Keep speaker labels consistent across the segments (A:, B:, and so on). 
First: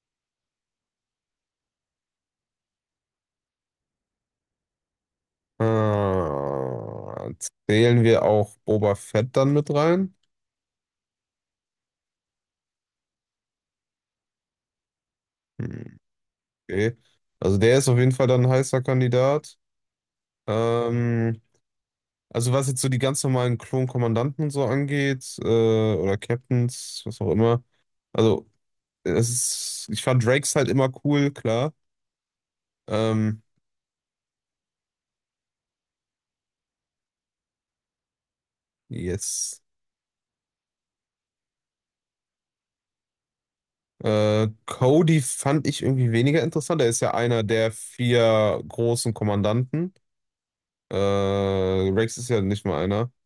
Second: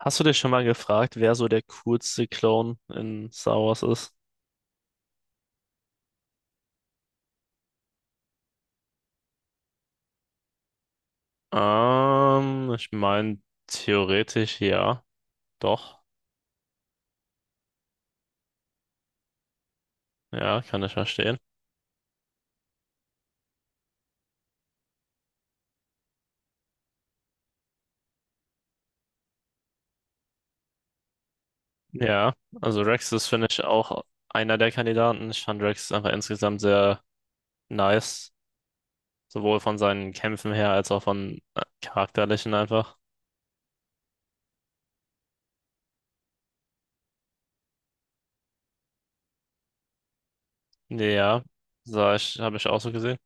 A: Hast du dich schon mal gefragt, wer so der coolste Clone in Star Wars ist?
B: Äh, Zählen wir auch Boba Fett dann mit rein?
A: Ich meine, theoretisch ja,
B: Hm,
A: doch.
B: okay. Also der ist auf jeden Fall dann ein heißer Kandidat.
A: Ja, kann ich verstehen.
B: Ähm, also was jetzt so die ganz normalen Klonkommandanten und so angeht, oder Captains, was auch immer. Also es ist, ich fand Drakes halt immer cool, klar.
A: Ja, also Rex ist,
B: Ähm,
A: finde ich, auch einer der Kandidaten. Ich fand Rex einfach insgesamt sehr nice, sowohl
B: yes.
A: von seinen Kämpfen her als auch von charakterlichen einfach.
B: Cody fand ich irgendwie weniger interessant. Er ist ja einer der vier großen Kommandanten.
A: Ja, sah
B: Rex ist
A: ich,
B: ja
A: habe
B: nicht
A: ich auch
B: mal
A: so
B: einer.
A: gesehen.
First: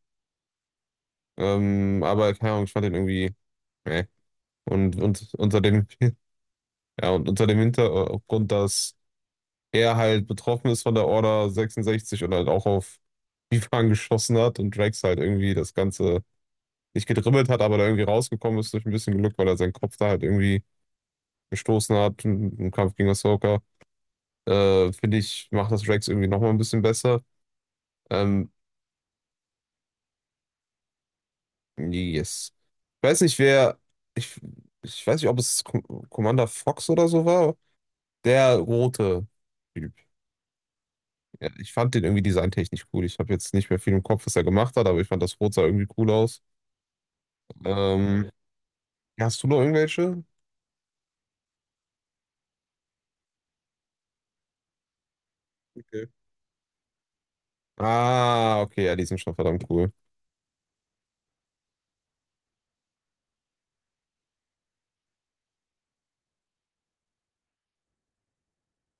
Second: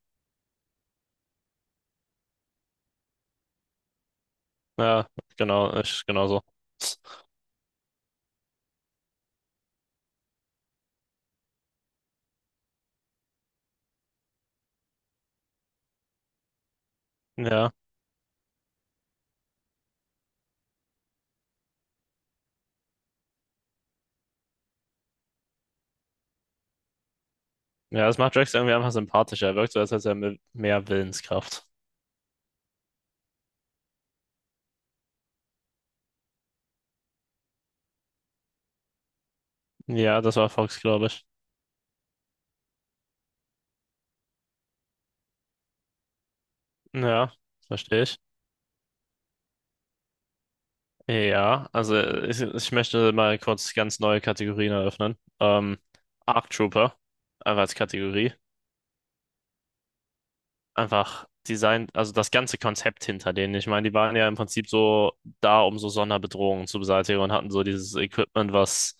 B: Aber keine Ahnung, ich fand den irgendwie. Nee. Und,
A: Ja,
B: und unter
A: genau,
B: dem,
A: ich genauso.
B: ja, und unter dem Hintergrund, dass er halt betroffen ist von der Order 66 und halt auch auf Bifang geschossen hat, und Drax halt irgendwie das Ganze nicht gedribbelt hat,
A: Ja,
B: aber da irgendwie rausgekommen ist durch ein bisschen Glück, weil er seinen Kopf da halt irgendwie gestoßen hat im Kampf gegen Ahsoka. Finde ich, macht das Drax irgendwie nochmal ein bisschen besser.
A: ja, das macht
B: Ähm,
A: Rex irgendwie einfach sympathischer. Er wirkt so, als hätte er mehr Willenskraft.
B: yes. Ich weiß nicht, wer. Ich, Ich weiß nicht, ob es Commander Fox oder so war. Der rote Typ.
A: Ja, das war Fox, glaube ich.
B: Ja, ich fand den irgendwie designtechnisch cool. Ich habe jetzt nicht mehr viel im Kopf, was er gemacht hat, aber ich fand das Rot sah irgendwie cool aus.
A: Ja, verstehe ich.
B: Ähm, ja, hast du noch irgendwelche?
A: Ja, also ich möchte mal kurz ganz neue Kategorien eröffnen.
B: Okay.
A: Arc Trooper, einfach als Kategorie.
B: Ah, okay, ja, die sind schon verdammt cool.
A: Einfach Design, also das ganze Konzept hinter denen. Ich meine, die waren ja im Prinzip so da, um so Sonderbedrohungen zu beseitigen und hatten so dieses Equipment, was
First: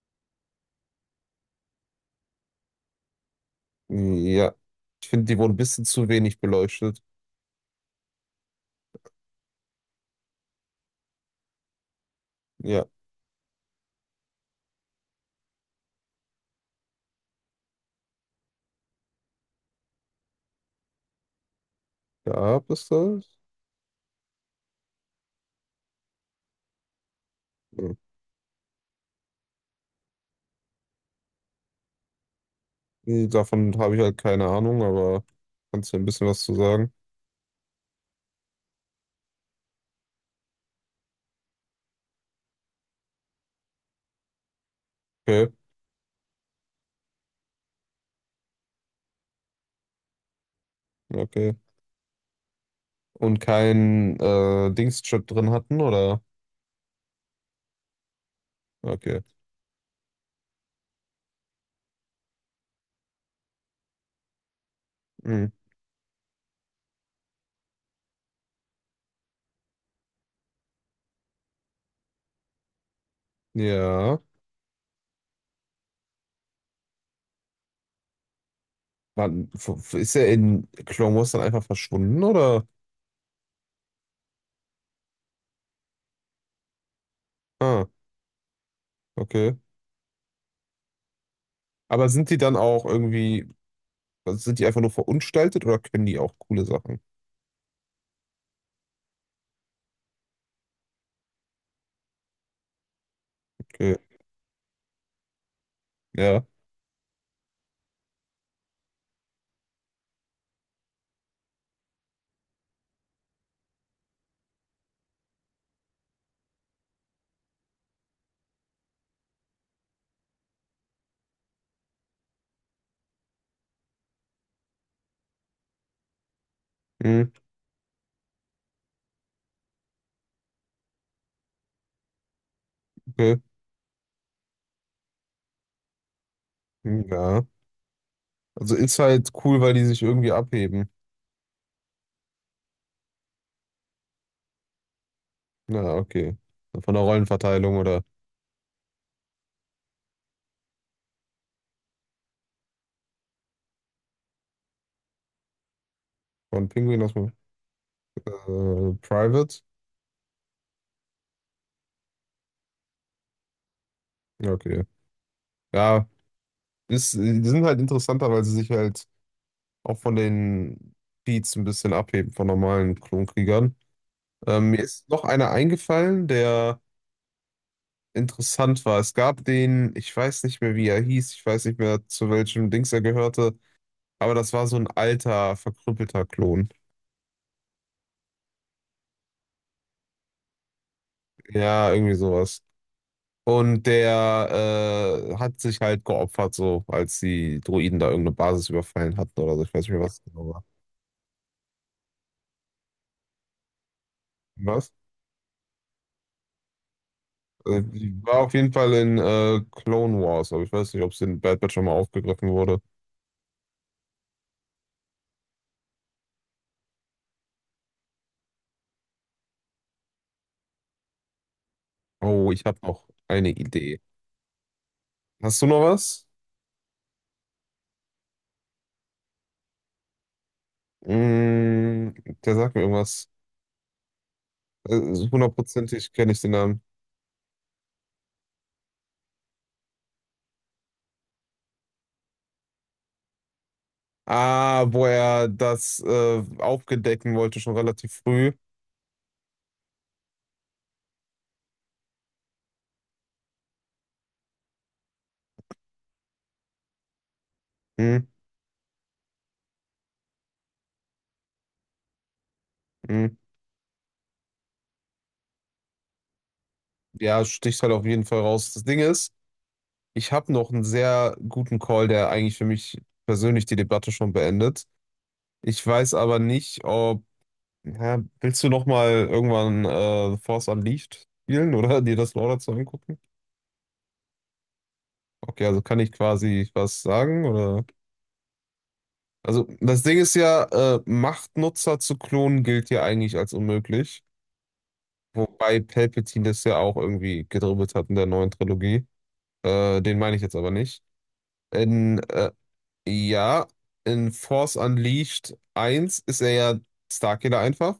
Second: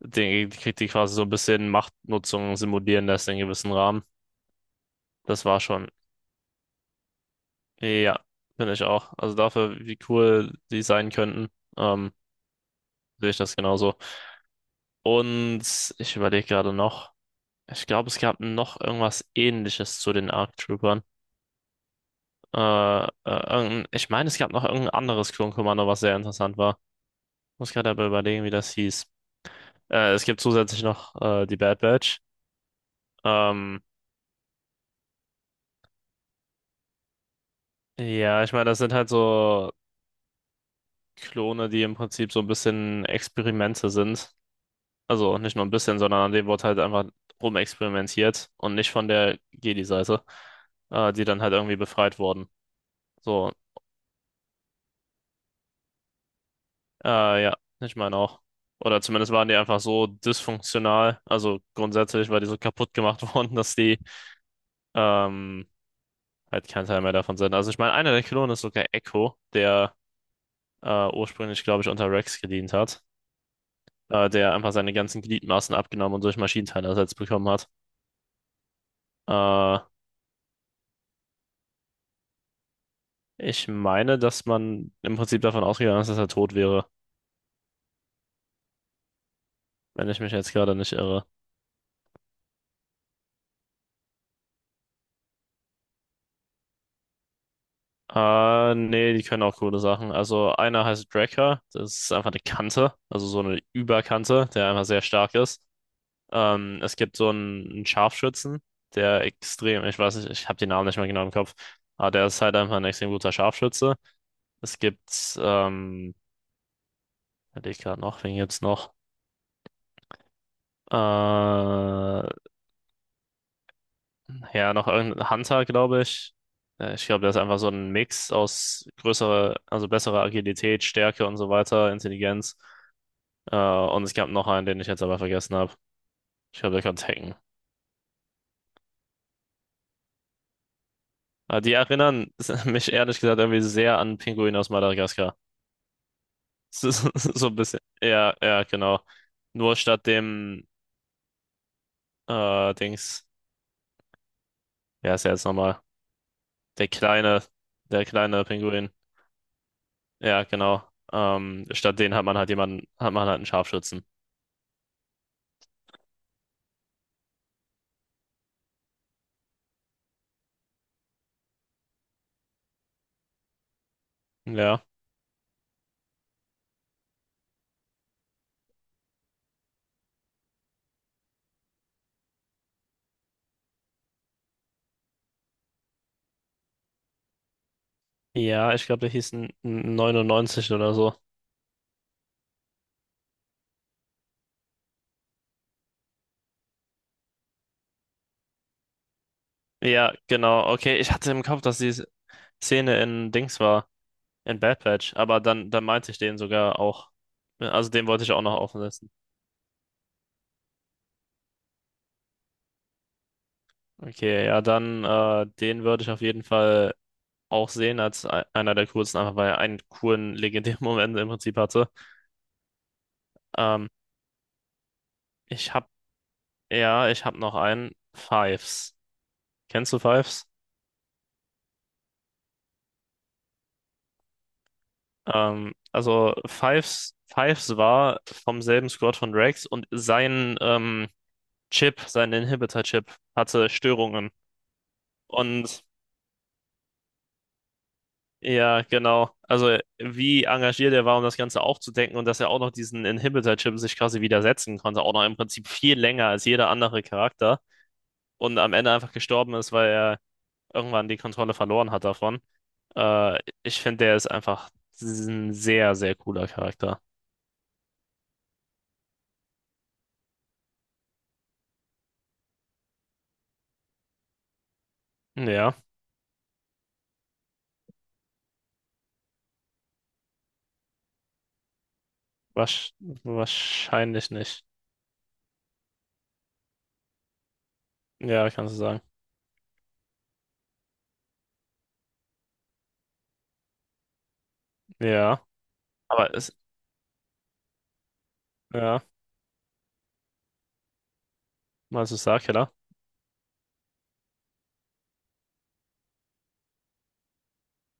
A: den, die quasi so ein bisschen Machtnutzung simulieren lässt in gewissem Rahmen.
B: Ja. Ich finde, die
A: Das
B: wurden ein
A: war
B: bisschen
A: schon,
B: zu wenig beleuchtet.
A: ja, finde ich auch. Also dafür, wie cool die sein könnten, ähm,
B: Ja,
A: sehe ich das genauso. Und ich überlege gerade noch. Ich glaube, es gab noch irgendwas Ähnliches zu den ARC Troopern.
B: gab es das?
A: Irgendein, ich meine, es gab noch irgendein anderes Klonkommando, was sehr interessant war. Muss gerade
B: Hm.
A: aber überlegen, wie das hieß. Es gibt zusätzlich noch die Bad Batch.
B: Nee, davon
A: Ähm,
B: habe ich halt keine Ahnung, aber kannst du ein bisschen was zu sagen?
A: ja, ich meine, das sind halt so Klone, die im Prinzip so ein bisschen Experimente sind. Also
B: Okay,
A: nicht nur ein bisschen, sondern an denen wird halt einfach rumexperimentiert und nicht von der Jedi-Seite, die dann halt
B: okay.
A: irgendwie befreit wurden.
B: Und
A: So,
B: kein Dingschip drin hatten, oder?
A: Ja, ich meine auch. Oder
B: Okay.
A: zumindest waren die einfach so dysfunktional. Also grundsätzlich war die so kaputt gemacht worden, dass die
B: Hm.
A: ähm, halt kein Teil mehr davon sind. Also ich meine, einer der Klonen ist sogar Echo, der ursprünglich, glaube ich, unter Rex gedient hat.
B: Ja.
A: Der einfach seine ganzen Gliedmaßen abgenommen und durch Maschinenteile ersetzt bekommen hat.
B: Wann,
A: Äh,
B: ist er in Clone Wars dann einfach verschwunden, oder?
A: Ich meine, dass man im Prinzip davon ausgegangen ist, dass er tot wäre,
B: Ah, okay.
A: wenn ich mich jetzt gerade nicht irre.
B: Aber sind die dann auch irgendwie, also sind die einfach nur verunstaltet oder können die auch coole Sachen?
A: Nee, die können auch coole Sachen. Also einer heißt Drakkar, das ist einfach eine Kante, also so eine
B: Okay,
A: Überkante, der einfach sehr stark ist.
B: ja.
A: Es gibt so einen Scharfschützen, der extrem, ich weiß nicht, ich habe den Namen nicht mehr genau im Kopf, aber der ist halt einfach ein extrem guter Scharfschütze. Es gibt, ich gerade noch, wen gibt's noch? Ja, noch irgendein Hunter, glaube ich. Ich glaube,
B: Hm,
A: der ist einfach so ein Mix aus größerer, also besserer Agilität, Stärke und so weiter, Intelligenz.
B: okay.
A: Und es gab noch einen, den ich jetzt aber vergessen habe. Ich glaube, der
B: Hm,
A: konnte hacken.
B: ja. Also ist halt cool, weil die sich irgendwie abheben.
A: Aber die erinnern mich ehrlich gesagt irgendwie sehr an Pinguin aus Madagaskar.
B: Na, okay. Also
A: So,
B: von der
A: so ein
B: Rollenverteilung
A: bisschen.
B: oder
A: Ja, ja, genau. Nur statt dem Dings, wer ist er jetzt nochmal?
B: von
A: Der
B: Pinguin aus dem
A: kleine, der kleine Pinguin.
B: Private?
A: Ja, genau. Statt den hat man halt jemanden, hat man halt einen Scharfschützen.
B: Ja, okay. Ja, ist, die sind halt interessanter, weil sie sich halt auch von den Beats ein bisschen abheben, von normalen Klonkriegern. Mir
A: Ja.
B: ist noch einer eingefallen, der interessant war. Es gab den, ich weiß nicht mehr, wie er hieß, ich weiß nicht mehr, zu welchem Dings er gehörte, aber das war so ein alter, verkrüppelter Klon.
A: Ja, ich glaube, der hieß 99 oder so.
B: Ja, irgendwie sowas. Und der hat sich halt geopfert, so als die Droiden da irgendeine Basis überfallen hatten oder so. Ich weiß nicht mehr,
A: Ja,
B: was es genau war.
A: genau. Okay, ich hatte im Kopf, dass die Szene in Dings war. In Bad
B: Was?
A: Batch, aber dann meinte ich den sogar auch. Ne, also den
B: Die
A: wollte ich
B: war
A: auch
B: auf
A: noch
B: jeden
A: offen
B: Fall
A: lassen.
B: in Clone Wars, aber ich weiß nicht, ob es in Bad Batch schon mal aufgegriffen wurde.
A: Okay, ja, dann den würde ich auf jeden Fall auch sehen als einer der coolsten, einfach weil er einen coolen, legendären Moment im Prinzip hatte.
B: Oh, ich habe noch eine
A: Ähm,
B: Idee. Hast du
A: ich
B: noch
A: hab,
B: was?
A: ja, ich hab noch einen. Fives. Kennst du Fives?
B: Mm, der sagt mir irgendwas. Hundertprozentig kenne
A: Also
B: ich den Namen.
A: Fives war vom selben Squad von Rex und sein Chip, sein Inhibitor-Chip hatte Störungen.
B: Ah, wo er
A: Und
B: das aufgedecken wollte, schon relativ früh.
A: ja, genau. Also wie engagiert er war, um das Ganze aufzudecken und dass er auch noch diesen Inhibitor-Chip sich quasi widersetzen konnte, auch noch im Prinzip viel länger als jeder andere Charakter
B: Hm,
A: und am Ende einfach gestorben ist, weil er irgendwann die Kontrolle verloren hat davon.
B: hm.
A: Äh, ich finde, der ist einfach ein sehr, sehr cooler Charakter.
B: Ja, sticht halt auf jeden Fall raus. Das Ding ist, ich habe noch einen sehr guten Call, der eigentlich für mich persönlich die Debatte schon beendet.
A: Ja,
B: Ich weiß aber nicht, ob. Ja, willst du noch mal irgendwann The Force Unleashed spielen oder dir das Lore dazu
A: wasch-
B: angucken?
A: wahrscheinlich nicht.
B: Okay, also kann ich quasi was sagen oder?
A: Ja, kannst du sagen.
B: Also das Ding ist ja, Machtnutzer zu klonen gilt ja eigentlich als unmöglich.
A: Ja,
B: Wobei
A: aber
B: Palpatine
A: es,
B: das ja auch irgendwie gedribbelt hat in der neuen
A: ja,
B: Trilogie. Den meine ich jetzt aber nicht.
A: meinst du
B: In, äh,
A: Starkiller?
B: ja, in Force Unleashed eins ist er ja Starkiller einfach.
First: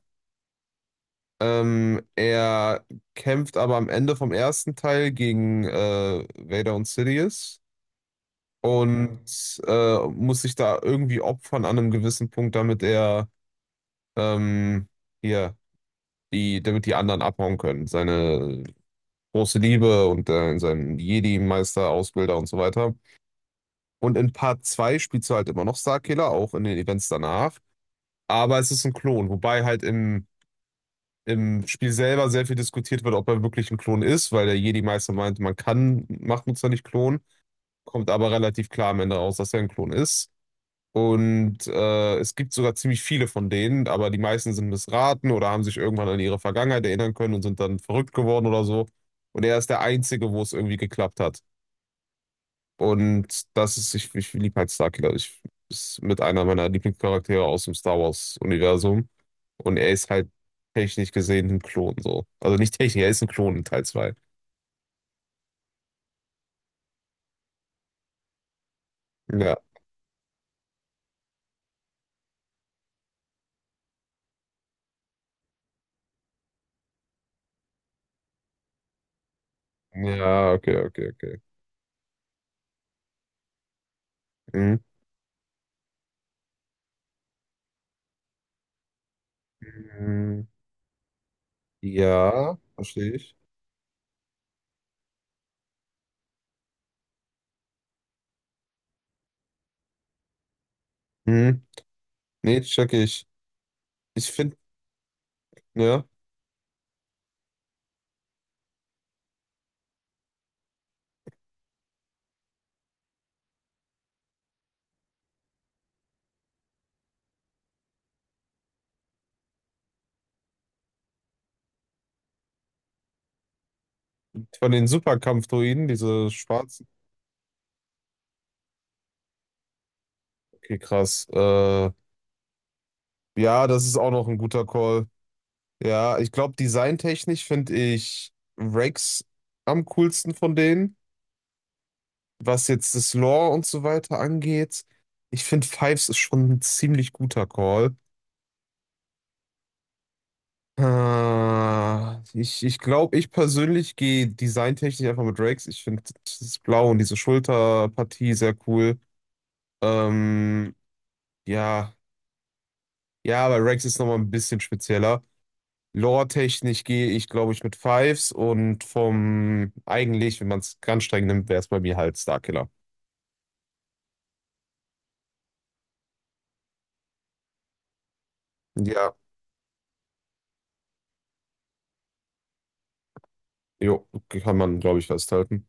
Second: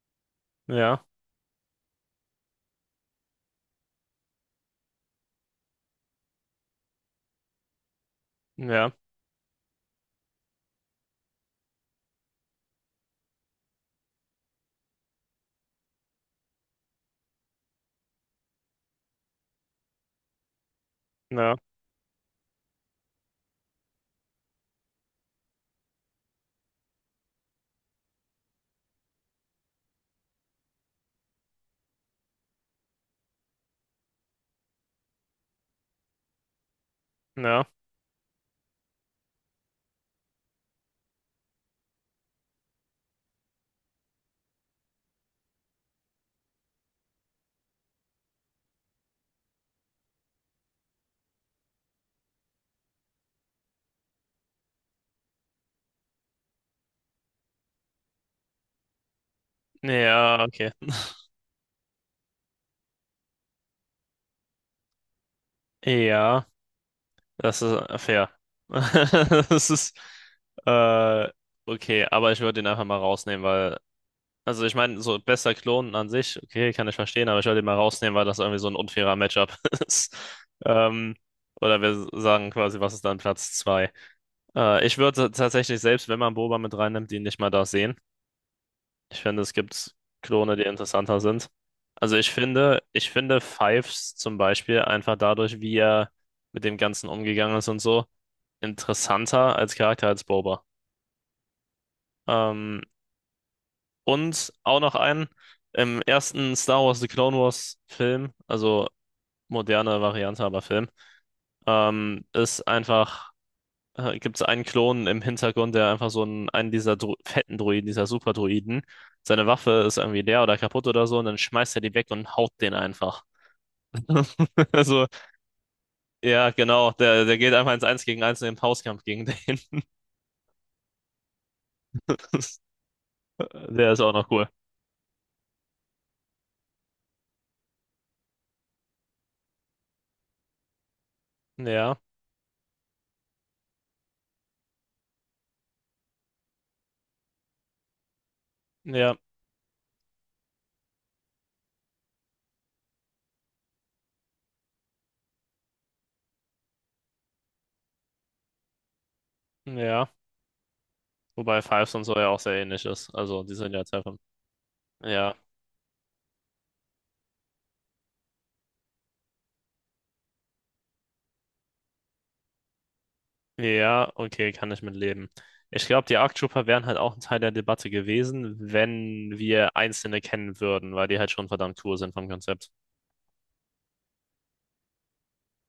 A: Ja,
B: Er kämpft aber am Ende vom ersten Teil gegen Vader und Sidious
A: ja,
B: und muss sich da irgendwie opfern an einem gewissen Punkt, damit er ähm, hier. Damit die anderen abhauen können. Seine große Liebe und seinen
A: ja,
B: Jedi-Meister, Ausbilder und so weiter. Und in Part 2 spielst du halt immer noch Starkiller, auch in den Events danach. Aber es ist ein Klon, wobei halt im Spiel selber sehr viel diskutiert wird, ob er wirklich ein Klon ist, weil der Jedi-Meister meinte, man kann Machtnutzer nicht klonen,
A: ja,
B: kommt aber relativ klar am Ende raus, dass er ein Klon ist. Und es gibt sogar ziemlich viele von denen, aber die meisten sind missraten oder haben sich irgendwann an ihre Vergangenheit erinnern können und sind dann verrückt geworden oder so. Und er ist der Einzige, wo es irgendwie geklappt hat. Und das ist, ich liebe halt Starkiller. Ich ist mit einer meiner Lieblingscharaktere aus dem Star Wars-Universum. Und er ist halt
A: ja, okay.
B: technisch gesehen ein Klon so. Also nicht technisch, er ist ein Klon in Teil 2.
A: Ja. Das ist fair.
B: Ja.
A: Das ist, äh, okay, aber ich würde ihn einfach mal rausnehmen, weil, also ich meine, so bester Klon an sich, okay, kann ich verstehen, aber ich würde ihn mal rausnehmen, weil das irgendwie so ein unfairer Matchup ist.
B: Ja, okay, okay,
A: Ähm,
B: okay.
A: oder wir sagen quasi, was ist dann Platz zwei.
B: Mhm.
A: Ich würde tatsächlich, selbst wenn man Boba mit reinnimmt, ihn nicht mal da sehen. Ich finde, es gibt
B: Mhm.
A: Klone, die interessanter sind. Also
B: Ja,
A: ich
B: verstehe ich.
A: finde Fives zum Beispiel einfach dadurch, wie er mit dem Ganzen umgegangen ist und so interessanter als Charakter als Boba.
B: Mhm. Nee,
A: Ähm,
B: check ich. Ich
A: und
B: finde
A: auch noch einen, im
B: ja,
A: ersten Star Wars The Clone Wars Film, also moderne Variante, aber Film, ist einfach, gibt es einen Klon im Hintergrund, der einfach so einen, einen dieser Dro fetten Droiden, dieser Superdroiden, seine Waffe ist irgendwie leer oder kaputt oder so und dann schmeißt er die weg und haut den einfach.
B: von den
A: Also,
B: Superkampfdroiden, diese
A: ja,
B: schwarzen.
A: genau, der geht einfach ins Eins gegen Eins in den Faustkampf gegen den.
B: Okay, krass. Ja, das
A: Der
B: ist
A: ist
B: auch
A: auch
B: noch
A: noch
B: ein
A: cool.
B: guter Call. Ja, ich glaube, designtechnisch finde ich Rex am coolsten von denen.
A: Ja,
B: Was jetzt das Lore und so weiter angeht, ich finde Fives ist schon ein ziemlich guter Call.
A: ja,
B: Ah, ich glaube, ich persönlich gehe designtechnisch einfach mit Rex. Ich finde das Blau und diese Schulterpartie sehr cool.
A: ja.
B: Ähm,
A: Wobei
B: ja.
A: Fives und so ja auch sehr ähnlich ist. Also
B: Ja,
A: die
B: aber
A: sind
B: Rex
A: ja
B: ist
A: Treffer.
B: nochmal ein bisschen spezieller.
A: Ja.
B: Lore-technisch gehe ich, glaube ich, mit Fives und vom eigentlich, wenn man es ganz streng nimmt, wäre es bei mir halt Starkiller.
A: Ja, okay, kann ich mit leben. Ich glaube, die Arc Trooper wären halt auch ein Teil der Debatte gewesen,
B: Ja.
A: wenn wir einzelne kennen würden, weil die halt schon verdammt cool sind vom Konzept.
B: Jo, kann man, glaube ich, festhalten.